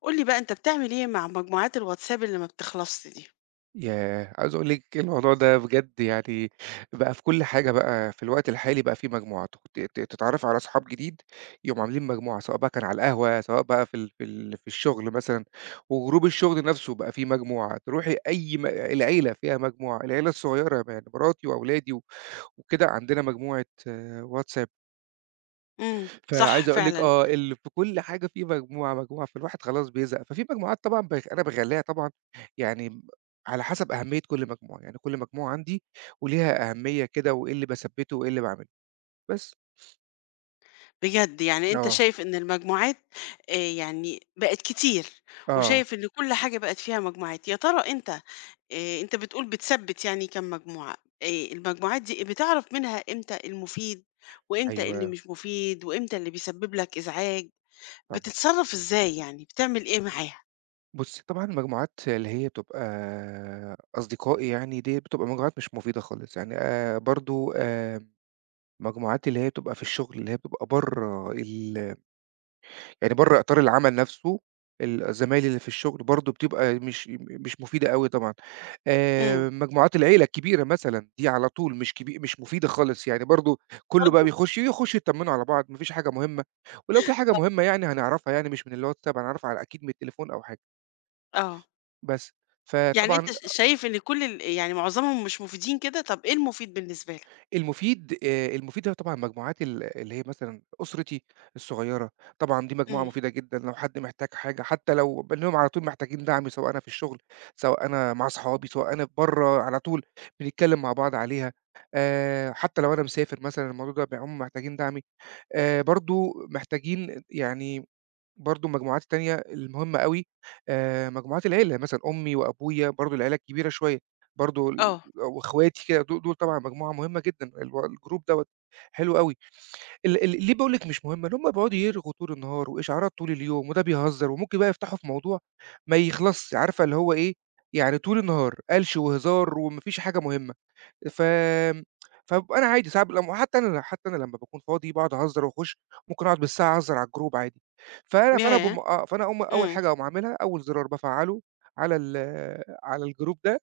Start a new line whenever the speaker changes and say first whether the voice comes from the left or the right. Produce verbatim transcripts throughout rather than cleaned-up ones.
left: قُل لي بقى أنت بتعمل إيه مع مجموعات الواتساب اللي ما بتخلصش دي؟
right: ياه! عاوز أقول لِك الموضوع ده بجد يعني بقى في كل حاجة بقى في الوقت الحالي بقى في مجموعة، ت ت تتعرّفي على أصحاب جديد، يقوموا عاملين مجموعة، سواء بقى كان على القهوة، سواء بقى في ال في ال في الشغل مثلًا، وجروب الشغل نفسه بقى فيه مجموعة، تروحي أي م العيلة فيها مجموعة، العيلة الصغيرة يعني مراتي وأولادي و وكده عندنا مجموعة آه، واتساب.
left: إمم، صح
right: فعايز أقول لِك
left: فعلًا.
right: آه، ال في كل حاجة في مجموعة، مجموعة، فالواحد خلاص بيزهق. ففي مجموعات طبعًا باخ أنا باخلّيها طبعًا يعني ب على حسب أهمية كل مجموعة، يعني كل مجموعة عندي وليها أهمية كده وإيه اللي باثبّته وإيه اللي باعمله، بس.
left: بجد يعني أنت
right: آه.
left: شايف إن المجموعات آآ يعني بقت كتير،
right: آه،
left: وشايف إن كل حاجة بقت فيها مجموعات، يا ترى أنت آآ أنت بتقول بتثبّت يعني كام مجموعة، آآ المجموعات دي بتعرف منها إمتى المفيد، وإمتى اللي
right: أيوه
left: مش مفيد، وإمتى اللي بيسبب لك إزعاج،
right: طبعًا.
left: بتتصرّف إزاي يعني، بتعمل إيه معاها؟
right: بُصّي، طبعًا المجموعات اللي هي بتبقى أصدقائي يعني ديّة بتبقى مجموعات مش مفيدة خالص، يعني آآ برضه آآ مجموعات اللي هي بتبقى في الشغل، اللي هي بتبقى برّه ال يعني برّه إطار العمل نفسه، ال زمايلي اللي في الشغل برضه بتبقى مش مش مفيدة أوي طبعًا.
left: إمم،
right: آآ مجموعات العيلة الكبيرة مثلًا، دي على طول مش كبي مش مفيدة خالص، يعني برضه كُلّه بقى
left: برضه؟
right: بيخُش يخُشّوا يتطمّنوا على بعض، ما فيش حاجة مهمة، ولو في حاجة مهمة يعني هنعرفها يعني مش من الWhatsApp هنعرفها على أكيد من التليفون أو حاجة،
left: آه.
right: بس.
left: يعني أنت
right: فطبعًا
left: ش شايف إن كل ال يعني معظمهم مش مفيدين كده؟ طَب إيه المفيد بالنسبة لك؟
right: المفيد آآ المفيد هي طبعًا مجموعات ال اللي هي مثلًا أسرتي الصغيّرة، طبعًا دي مجموعة
left: إمم،
right: مفيدة جدًا لو حد محتاج حاجة، حتى لو بانلاقيهم على طول محتاجين دعم سواء أنا في الشغل، سواء أنا مع أصحابي، سواء أنا برّه، على طول بنتكلّم مع بعض عليها. آآ حتى لو أنا مسافر مثلًا الموضوع ده بيبقى هُم محتاجين دعمي، آآ برضه محتاجين يعني برضه المجموعات التانية المهمة أوي، آآ مجموعات العيلة، يعني مثلًا أمي وأبويا برضه العيلة الكبيرة شوية، برضه ال
left: آه،
right: وأخواتي كده دو دول طبعًا مجموعة مهمة جدًا، الو الجروب دوّة حلو أوي، ال ال ليه باقول لِك مش مهمة؟ إن هُم بيقعدوا يرغوا طول النهار وإشعارات طول اليوم وده بيهزر وممكن بقى يفتحوا في موضوع ما يخلصش، عارفة اللي هو إيه، يعني طول النهار قلش وهزار وما فيش حاجة مهمة. ف فبابقى أنا عادي ساعات لمّا حتى أنا حتى أنا لمّا باكون فاضي باقعد أهزر وأخُش ممكن أقعد بالساعة أهزر على الجروب عادي، فأنا فأنا
left: ياه!
right: باقوم آه، فأنا أقوم أول
left: إمم،
right: حاجة أقوم عاملها أول زرار بافعّله على ال على الجروب ده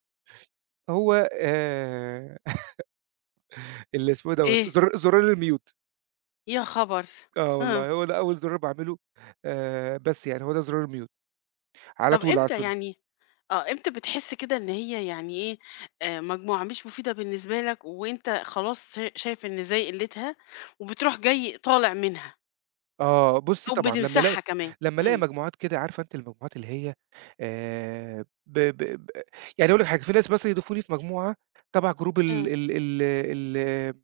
right: هو آآ اللي اسمه إيه دوّة،
left: إيه؟
right: زرار زرار الmute.
left: يا خبر!
right: آه
left: آه،
right: والله، هو ده أول زرار باعمله، آآ بس يعني هو ده زرار الmute على
left: طَب
right: طول، على
left: إمتى
right: طول.
left: يعني آه، إمتى بتحس كده إن هي يعني إيه، آآ مجموعة مش مفيدة بالنسبة لك وأنت خلاص شا شايف إن زي قِلّتها وبتروح جاي طالع منها
right: آه، بُصّي
left: أو
right: طبعًا لمّا ألاقي،
left: بتمسحها كمان؟
right: لمّا ألاقي
left: إمم،
right: مجموعات كده عارفة أنتِ المجموعات اللي هي آآ ب ب ب يعني أقول لِك حاجة، في ناس مثلًا يضيفوني في مجموعة تبع جروب ال
left: إمم،
right: ال ال ال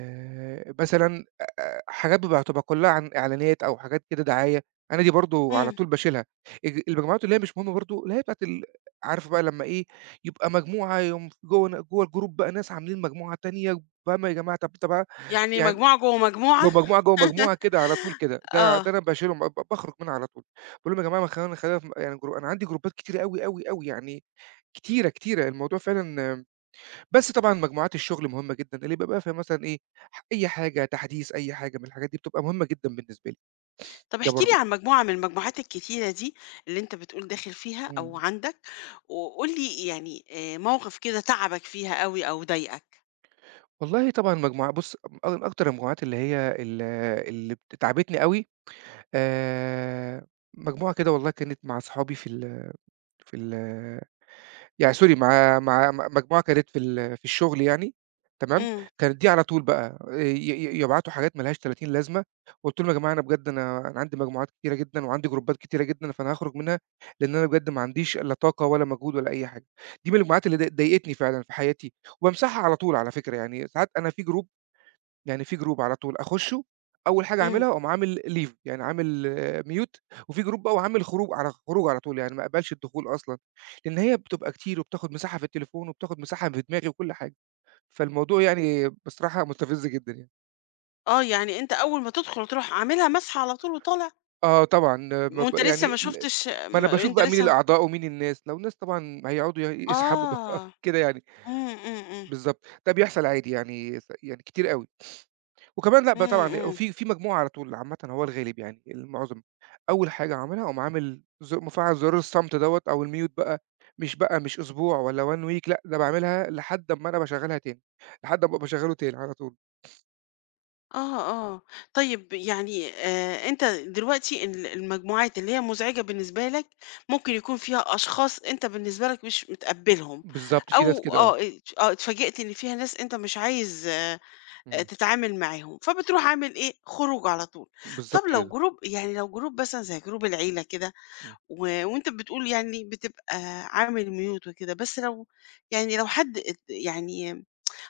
right: ال مثلًا آآ حاجات بيبقى تبقى كلّها عن إعلانات أو حاجات كده دعاية، أنا دي برضه على
left: إمم،
right: طول باشيلها. الج المجموعات اللي هي مش مهمة برضه، اللي هي بتاعة ال عارفة بقى لمّا إيه، يبقى مجموعة يقوم جوّه ن جوّه الجروب بقى ناس عاملين مجموعة تانية، فاهمة يا جماعة طَب طَب ع
left: يعني
right: يعني
left: مجموعة جوّه مجموعة؟
right: جوه مجموعة، جوه مجموعة كده على طول كده، ده
left: آه.
right: ده أنا باشيلهم ب باخرج منها على طول، باقول لهم: "يا جماعة ما خلّينا، خلّينا في يعني جرو أنا عندي جروبات كتيرة أوي، أوي، أوي يعني كتيرة، كتيرة." الموضوع فعلًا آم، بس طبعًا مجموعات الشغل مهمة جدًا، اللي بيبقى فيها مثلًا إيه، ح أي حاجة، تحديث، أي حاجة من الحاجات دي بتبقى مهمة جدًا بالنسبة لي،
left: طب
right: ده
left: احكِ لي
right: برضه.
left: عن مجموعة من المجموعات الكتيرة دي، اللي أنت بتقول داخل فيها
right: إمم.
left: أو عندك، وقُل لي يعني آآ موقف كده تعبك فيها أوي أو ضايقك.
right: والله طبعًا مجموعة بُص، أ من أكتر المجموعات اللي هي ال اللي بت تعبتني أوي، آآ مجموعة كده والله كانت مع صحابي في ال في ال يعني سوري مع مع م مجموعة كانت في ال في الشغل يعني تمام،
left: إمم،
right: كانت دي على طول بقى آه، ي ي يبعتوا حاجات ما لهاش تلاتين لازمة، قُلت لهم: "يا جماعة أنا بجد أنا أنا عندي مجموعات كتيرة جدًا وعندي جروبات كتيرة جدًا، فأنا هاخرج منها لإن أنا بجد ما عنديش لا طاقة ولا مجهود ولا أي حاجة." دي من المجموعات اللي ضا ضايقتني فعلًا في حياتي، وبامسحها على طول على فكرة، يعني ساعات أنا في جروب، يعني في جروب على طول أخُشّه، أول حاجة
left: إمم،
right: أعملها أقوم عامل leave يعني عامل mute، وفي جروب بقى وعامل خروج على خروج على طول، يعني ما اقبلش الدخول أصلًا، لإن هي بتبقى كتير وبتاخد مساحة في التليفون وبتاخد مساحة في دماغي وكل حاجة، فالموضوع يعني بصراحة مستفز جدًا يعني.
left: آه، يعني أنت أول ما تدخل تروح عاملها ماسحة على طول وطالع،
right: آه طبعًا، ما ب
left: وأنت لسه ما
right: يعني ل
left: شُفتش
right: ما
left: م
right: أنا باشوف
left: أنت
right: بقى مين
left: لسه
right: الأعضاء ومين الناس، لو الناس طبعًا هيقعدوا ي يسحبوا بقى
left: آه،
right: كده يعني،
left: إمم، إمم، إمم،
right: بالضبط، ده بيحصل عادي يعني س يعني كتير أوي. وكمان لأ، ب
left: إمم،
right: طبعًا
left: إمم.
right: وفي في مجموعة على طول عامةً هو الغالب يعني المعظم، أول حاجة عاملها أقوم عامل ز مفعّل زرار الصمت دوّة أو الmute بقى، مش بقى مش أسبوع والّا one week لأ، ده باعملها لحد أمّا أنا باشغّلها تاني، لحد أمّا باشغّله تاني على طول.
left: آه، آه. طيب يعني آآ أنت دلوقتي ال المجموعات اللي هي مزعجة بالنسبة لك، ممكن يكون فيها أشخاص أنت بالنسبة لك مش متقبّلهم
right: بالضبط، في ناس
left: أو
right: كده آه،
left: آه، ات آه، اتفاجئت إن فيها ناس أنت مش عايز آآ
right: إمم،
left: تتعامل معاهم، فبتروح عامل إيه، خروج على طول. طَب
right: بالضبط
left: لو
right: كده،
left: جروب يعني لو جروب مثلًا زي جروب العيلة كده
right: إمم.
left: و وأنت بتقول يعني بتبقى عامل mute وكده، بس لو يعني لو حد ات يعني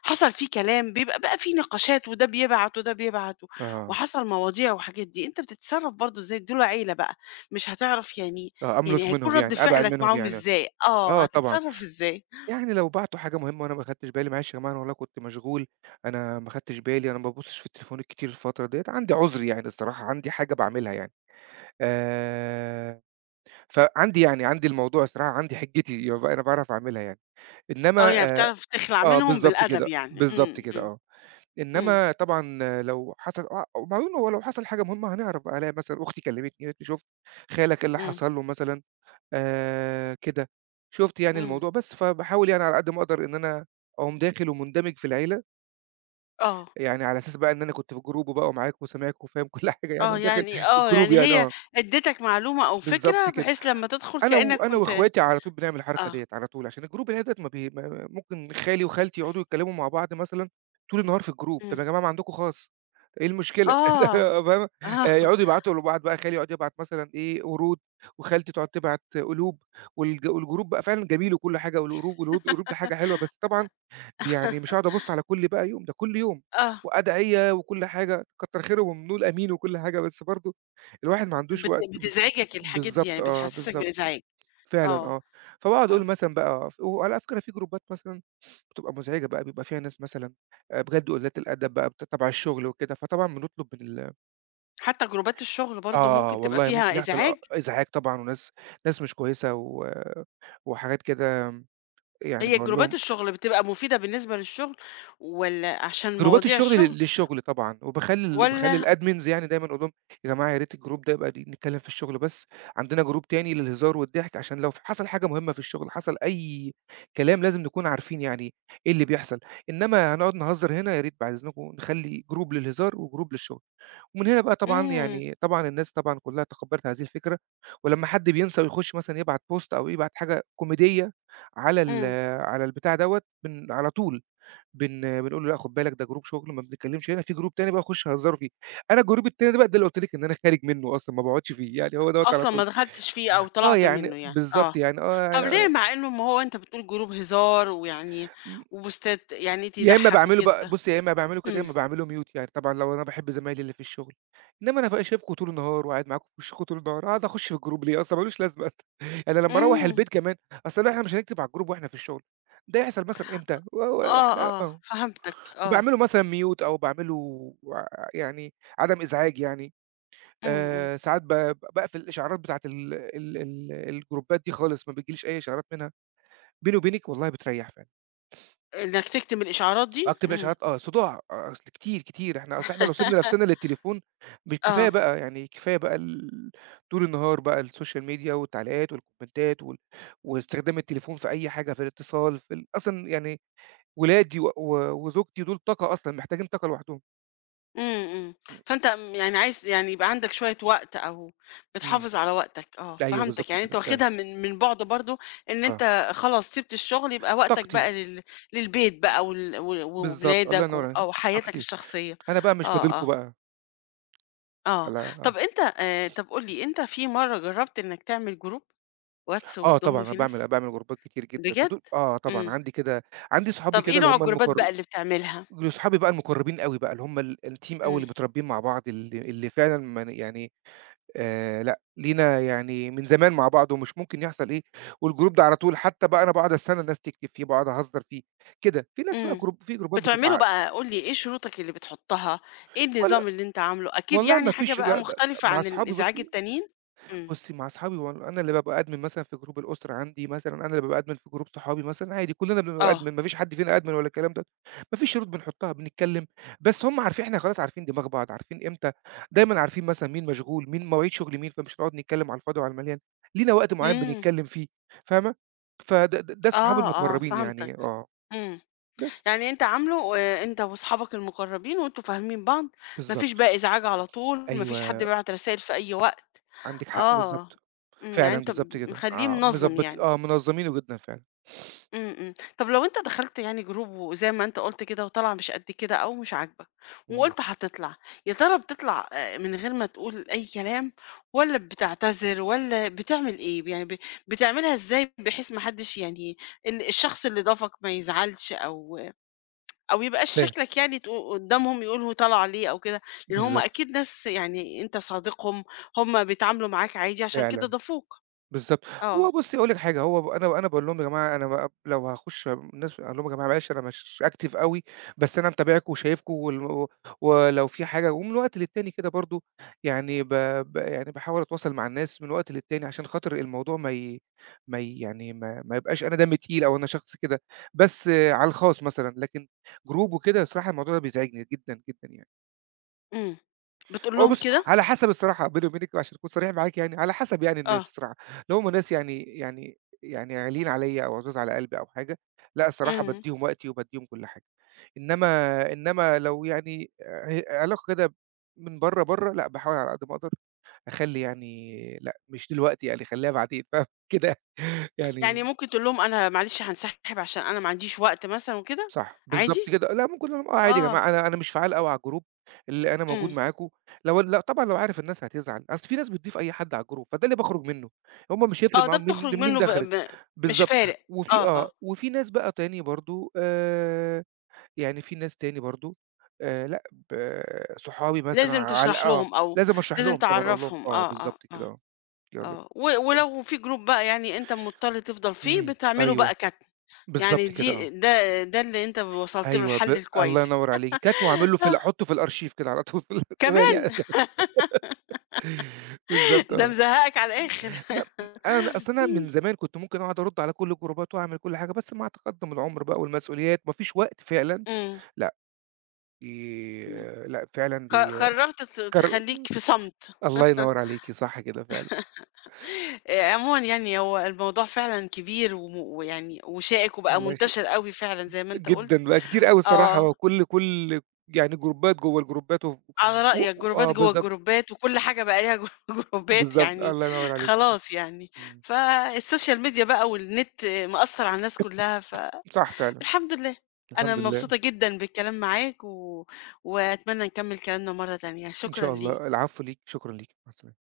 left: حصل فيه كلام، بيبقى بقى فيه نقاشات وده بيبعت وده بيبعت و
right: آه،
left: وحصل مواضيع وحاجات دي، أنت بتتصرّف برضه إزاي؟ دول عيلة بقى، مش هتعرف يعني
right: آه
left: يعني
right: أملُص
left: هيكون
right: منهم
left: رَد
right: يعني، أبعد
left: فعلك
right: منهم
left: معاهم
right: يعني،
left: إزاي؟ آه،
right: آه طبعًا،
left: هتتصرّف إزاي؟
right: يعني لو بعتوا حاجة مهمة وأنا ما خدتش بالي معلش يا جماعة أنا والله كنت مشغول، أنا ما خدتش بالي، أنا ما بابُصّش في التليفونات كتير الفترة ديّة، عندي عُذر يعني الصراحة، عندي حاجة باعملها يعني. آآ، فعندي يعني عندي الموضوع الصراحة عندي حِجِّتي، يب أنا باعرف أعملها يعني.
left: آه،
right: إنّما
left: يعني
right: آآ
left: بتعرف تخلع
right: آه،
left: منهم
right: بالضبط
left: بالأدب
right: كده،
left: يعني،
right: بالضبط
left: إمم،
right: كده
left: إمم،
right: آه.
left: إمم،
right: إنّما طبعًا لو حصل آه، وبعدين هو لو حصل حاجة مهمة هنعرف بقى، ألاقي مثلًا أختي كلّمتني قالت لي: "شُفت خالك إيه اللي
left: إمم،
right: حصل له مثلًا." آآ كده. شُفت يعني
left: إمم،
right: الموضوع بس، فباحاول يعني على قد ما أقدر إن أنا أقوم داخل ومندمج في العيلة،
left: آه،
right: يعني على أساس بقى إن أنا كنت في group وبقى ومعاك وسامعك وفاهم كل حاجة يعني
left: آه،
right: وداخل
left: يعني آه،
right: الgroup
left: يعني
right: يعني
left: هي
right: آه،
left: ادّتك معلومة أو فكرة
right: بالضبط كده.
left: بحيث لمّا تدخل
right: أنا
left: كإنّك
right: وأنا
left: كنت
right: وأخواتي على طول بنعمل الحركة
left: آه،
right: ديّة على طول، عشان الجروب اللي هي ديّة ما بي ما ما ممكن خالي وخالتي يقعدوا يتكلموا مع بعض مثلًا طول النهار في الجروب،
left: إمم،
right: طَب يا جماعة ما عندكم خاص، إيه المشكلة؟
left: آه،
right: فاهمة؟
left: آه،
right: آآ يقعدوا يبعتوا لبعض بقى، خالي يقعد يبعت مثلًا إيه ورود، وخالتي تقعد تبعت قلوب، والج والجروب بقى فعلًا جميل وكل حاجة، والورود والورود القلوب دي حاجة حلوة، بس طبعًا يعني مش هاقعد أبُص على كل بقى يوم، ده كل يوم
left: آه،
right: وأدعية وكل حاجة، كتّر خيرهم ونقول آمين وكل حاجة، بس برضه الواحد ما
left: كانت
right: عندوش
left: بت
right: وقت ب
left: بتزعجك الحاجات دي، يعني
right: بالضبط آه،
left: بتحسّسك
right: بالضبط.
left: بالإزعاج.
right: فعلًا
left: آه،
right: آه، فباقعد أقول
left: آه،
right: مثلًا بقى وعلى فكرة في جروبات مثلًا بتبقى مزعجة بقى، بيبقى فيها ناس مثلًا آآ بجد قلّات الأدب بقى بت تبع الشغل وكده، فطبعًا بنطلب من ال
left: حتى جروبات الشغل برضه
right: آه
left: ممكن تبقى
right: والله ممكن
left: فيها
right: يحصل أ
left: إزعاج،
right: إزعاج طبعًا وناس، ناس مش كويسة و وحاجات كده يعني
left: هي
right: باقول
left: جروبات
right: لهم
left: الشغل بتبقى مفيدة بالنسبة للشغل والّا عشان
right: جروبات
left: مواضيع
right: الشغل
left: الشغل
right: لل للشغل طبعًا، وباخلّي ال باخلّي
left: والّا
right: الadmins يعني دايمًا أقول لهم يا جماعة يا ريت الجروب ده يبقى دي نتكلم في الشغل بس، عندنا جروب تاني للهزار والضحك عشان لو ف حصل حاجة مهمة في الشغل، حصل أي كلام لازم نكون عارفين يعني إيه اللي بيحصل، إنما هنقعد نهزر هنا يا ريت بعد إذنكم نخلّي جروب للهزار وجروب للشغل، ومن هنا بقى طبعًا
left: إمم،
right: يعني طبعًا الناس طبعًا كلّها تقبّلت هذه الفكرة، ولمّا حد بينسى ويخش مثلًا يبعت post أو يبعت حاجة كوميدية على ال
left: إمم،
right: على البتاع دوّة بن على طول بن بنقول له: "لأ خُد بالك ده جروب شُغل ما بنتكلّمش هنا، في جروب تاني بقى خُش هزّروا فيه." أنا الجروب التاني ده بقى ده اللي قُلت لِك إن أنا خارج منّه أصلًا ما باقعُدش فيه، يعني هو دوّة على
left: أصلًا ما
right: طول.
left: دخلتش فيه أو
right: آه،
left: طلعت
right: يعني
left: منه يعني، آه،
right: بالضبط، يعني
left: طب ليه
right: آه،
left: مع إنه ما هو أنت بتقول جروب هزار ويعني
right: م
left: وبوستات يعني
right: يا إمّا
left: تضحّك
right: باعمله بقى
left: وكده؟
right: بُصّي، يا إمّا باعمله كده، يا
left: إمم،
right: إمّا باعمله mute يعني طبعًا لو أنا باحب زمايلي اللي في الشُغل، إنّما أنا بقى شايفكم طول النهار وقاعد معاكم في وشكم طول النهار، أقعد أخُش في الجروب ليه أصلًا ما لوش لازمة أصلًا. يعني لمّا أروّح
left: إمم،
right: البيت كمان أصل إحنا مش هنكتب على الجروب وإحنا في الشُغل، ده يحصل مثلًا إمتى؟ و و
left: آه،
right: وإحنا
left: آه،
right: آه.
left: فهمتك، آه،
right: وباعمل له مثلًا mute أو باعمل له يعني عدم إزعاج يعني،
left: إمم، إمم،
right: آآ ساعات ب باقفل الإشعارات بتاعة ال ال ال الجروبات دي خالص، ما بتجيليش أي إشعارات منها، بيني وبينِك والله بتريّح فعلًا،
left: إنك تكتم الإشعارات دي؟
right: أكتب
left: إمم،
right: إشعارات آه، صداع آه، أصل كتير، كتير إحنا أصل إحنا لو سِبنا نفسنا للتليفون ب كفاية
left: آه.
right: بقى يعني كفاية بقى ال طول النهار بقى السوشيال ميديا والتعليقات والكومنتات وال واستخدام التليفون في أي حاجة، في الاتصال في ال أصلًا يعني ولادي و و وزوجتي دول طاقة أصلًا، محتاجين طاقة لوحدهم.
left: إمم، إمم. فأنت م يعني عايز يعني يبقى عندك شوية وقت أو
right: إمم.
left: بتحافظ على وقتك، آه،
right: أيوه
left: فهمتك.
right: بالضبط
left: يعني أنت
right: كده فعلًا،
left: واخدها من من بُعد برضه إن
right: آه،
left: أنت خلاص سِبت الشغل، يبقى وقتك
right: طاقتي،
left: بقى لل للبيت بقى وال و
right: بالضبط، الله
left: وولادك و
right: ينور عليك،
left: أو حياتك
right: طاقتي،
left: الشخصية.
right: أنا بقى مش
left: آه،
right: فاضلكم
left: آه،
right: بقى،
left: آه.
right: على آه،
left: طَب أنت آآ طَب قُل لي، أنت في مرّة جرّبت إنّك تعمل group واتس
right: آه طبعًا
left: وتضُم
right: أنا
left: فيه ناس؟
right: باعمل باعمل جروبات كتير جدًا،
left: بجد؟
right: ودول آه طبعًا
left: إمم.
right: عندي كده عندي صحابي
left: طَب
right: كده
left: إيه
right: اللي
left: نوع
right: هم
left: الجروبات بقى
right: المقر،
left: اللي بتعملها؟
right: صحابي بقى المقربين أوي بقى، اللي هم ال الteam أوي
left: إمم.
right: اللي متربيين مع بعض، اللي اللي فعلًا ما ن يعني آآ، لأ لينا يعني من زمان مع بعض، ومش ممكن يحصل إيه، والجروب ده على طول حتى بقى أنا باقعد أستنى الناس تكتب فيه، باقعد أهزر فيه، كده، في ناس بقى
left: إمم.
right: جروب في جروبات بتبقى
left: بتعمله
right: ع
left: بقى قُل لي إيه شروطك اللي بتحُطّها، إيه
right: والَّا
left: النظام اللي أنت عامله؟ أكيد
right: والله
left: يعني
right: ما
left: حاجة
right: فيش
left: بقى
right: لأ، ده ده
left: مختلفة
right: مع
left: عن
right: صحابي
left: الإزعاج
right: بُصّي،
left: التانيين؟ إمم.
right: بُصّي، مع أصحابي وأنا أنا اللي بابقى admin مثلًا في جروب الأسرة عندي مثلًا، أنا اللي بابقى admin في جروب صحابي مثلًا، عادي كلّنا بنبقى
left: آه.
right: admin ما فيش حد فينا admin ولا الكلام ده، ما فيش شروط بنحطها، بنتكلّم، بس هم عارفين إحنا خلاص عارفين دماغ بعض، عارفين إمتى دايمًا عارفين مثلًا مين مشغول، مين مواعيد شغل مين، فمش هنقعد نتكلّم على الفاضي وعلى المليان، لينا وقت معيّن
left: إمم.
right: بنتكلّم فيه، فاهمة؟ فده د ده الصحاب
left: آه، آه،
right: المقرّبين
left: فهمتك.
right: يعني آه،
left: إمم.
right: بس،
left: يعني أنت عامله آآ أنت وأصحابك المُقرّبين وأنتم فاهمين بعض، ما فيش
right: بالضبط،
left: بقى إزعاج على طول، ما فيش حد
right: أيوه،
left: بيبعت رسايل في أي وقت.
right: عندِك حق
left: آه.
right: بالضبط،
left: إمم. يعني
right: فعلًا
left: أنت
right: بالضبط
left: ب
right: كده،
left: مخلّيه
right: آه،
left: منظّم
right: مضبّط
left: يعني.
right: آه، منظّمينه جدًا فعلًا،
left: إمم، إمم. طب لو أنت دخلت يعني group وزي ما أنت قُلت كده وطالعة مش قد كده أو مش عاجبك،
right: إمم،
left: وقُلت هتطلع، يا ترى بتطلع آآ من غير ما تقول أي كلام والّا بتعتذر والّا بتعمل إيه؟ يعني ب بتعملها إزاي بحيث ما حدّش يعني ال الشخص اللي ضافك ما يزعلش أو أو ما يبقاش
right: فاهم،
left: شكلك يعني تقو قدّامهم يقول هو طلع ليه أو كده، لإن هم
right: بالضبط،
left: أكيد ناس يعني أنت صديقهم، هم بيتعاملوا معاك عادي عشان كده
right: فعلًا.
left: ضافوك.
right: بالضبط.
left: آه،
right: هو بُصّي أقول لِك حاجة، هو ب أنا أنا باقول لهم: "يا جماعة أنا بقى لو هاخُش الناس" أقول لهم: "يا جماعة معلش أنا مش active أوي، بس أنا متابعكم وشايفكم وال ولو في حاجة" ومن وقت للتاني كده برضه يعني ب ب يعني باحاول أتواصل مع الناس من وقت للتاني عشان خاطر الموضوع ما ي ما ي يعني ما ما يبقاش أنا دمي تقيل أو أنا شخص كده، بس آه، على الخاص مثلًا، لكن group وكده الصراحة الموضوع ده بيزعجني جدًا، جدًا يعني.
left: إمم. بتقول
right: هو
left: لهم
right: بُص،
left: كده؟
right: على حسب الصراحة بيني وبينِك عشان أكون صريح معاكِ يعني، على حسب يعني الناس
left: آه،
right: الصراحة، لو هُم ناس يعني يعني يعني غاليين عليَّ أو عزاز على قلبي أو حاجة، لأ الصراحة
left: إمم.
right: بادّيهم وقتي وبادّيهم كل حاجة، إنما إنما لو يعني ه علاقة كده من برّه، برّه، لأ باحاول على قد ما أقدر أخلّي يعني لأ مش دلوقتي يعني خلّيها بعدين، فاهم كده
left: يعني
right: يعني
left: ممكن تقول لهم أنا معلش هانسحب عشان أنا ما عنديش وقت مثلًا وكده،
right: صح،
left: عادي؟
right: بالضبط كده. لأ ممكن أقول لهم آه عادي يا
left: آه.
right: جماعة أنا أنا مش فعّال أوي على الجروب، اللي أنا موجود
left: إمم.
right: معاكم، لو لأ طبعًا لو عارف الناس هتزعل، أصل في ناس بتضيف أي حد على الجروب، فده اللي باخرج منه، هُم مش هيفرق
left: آه، ده
right: معاهم مين
left: بتخرج
right: مين
left: منه
right: ده
left: ب
right: خارج
left: ب مش
right: بالضبط.
left: فارق.
right: وفي
left: آه،
right: آه،
left: آه.
right: وفي ناس بقى تاني برضه آآ، يعني في ناس تاني برضه آآ، لأ ب صحابي مثلًا
left: لازم
right: على
left: تشرح
right: آه،
left: لهم أو
right: لازم أشرح
left: لازم
right: لهم طبعًا أقول لهم
left: تعرّفهم.
right: آه،
left: آه، آه،
right: بالضبط كده
left: آه،
right: آه، يالّا
left: آه. و
right: صح.
left: ولو في جروب بقى يعني أنت مضطر تفضل فيه،
right: إمم،
left: بتعمله
right: أيوه،
left: بقى كتم. يعني
right: بالضبط كده
left: دي
right: آه.
left: ده ده اللي أنت وصلت له
right: أيوه
left: الحل
right: ب الله
left: الكويس.
right: ينوّر عليكِ، كاتمه واعمل له في ال
left: آه،
right: أحطه في الarchive كده على طول كمان
left: كمان!
right: يعني بالضبط
left: ده
right: آه.
left: مزهقك على الآخر.
right: ب أنا أصل أنا من زمان كنت ممكن أقعد أرُد على كل الجروبات وأعمل كل حاجة، بس مع تقدُّم العُمر بقى والمسؤوليات ما فيش وقت فعلًا،
left: إمم،
right: لأ ي
left: إمم.
right: لأ فعلًا
left: ق
right: بي
left: قررت ت
right: كر
left: تخلّيك في صمت.
right: الله ينوّر عليكِ، صح كده فعلًا،
left: آآ عمومًا يعني هو الموضوع فعلًا كبير وم ويعني وشائِك وبقى
right: الله يخ
left: منتشر أوي فعلًا زي ما أنت قُلت.
right: جدًا بقى كتير أوي الصراحة،
left: آه،
right: وكل كل يعني جروبات جوّه الجروبات وف
left: على
right: و
left: رأيك جروبات
right: آه
left: جوّه
right: بالضبط،
left: الجروبات وكل حاجة بقى ليها جو جروبات
right: بالضبط،
left: يعني
right: الله ينوّر عليكِ،
left: خلاص يعني،
right: إمم،
left: فالسوشيال ميديا بقى والنت مأثّر على الناس كلّها،
right: صح فعلًا،
left: فالحمد لله. أنا
right: الحمد لله.
left: مبسوطة جدًا بالكلام معاك و وأتمنى نكمّل كلامنا مرّة تانية،
right: إن
left: شكرًا
right: شاء
left: ليك.
right: الله، العفو ليك، شكرًا ليك، مع السلامة.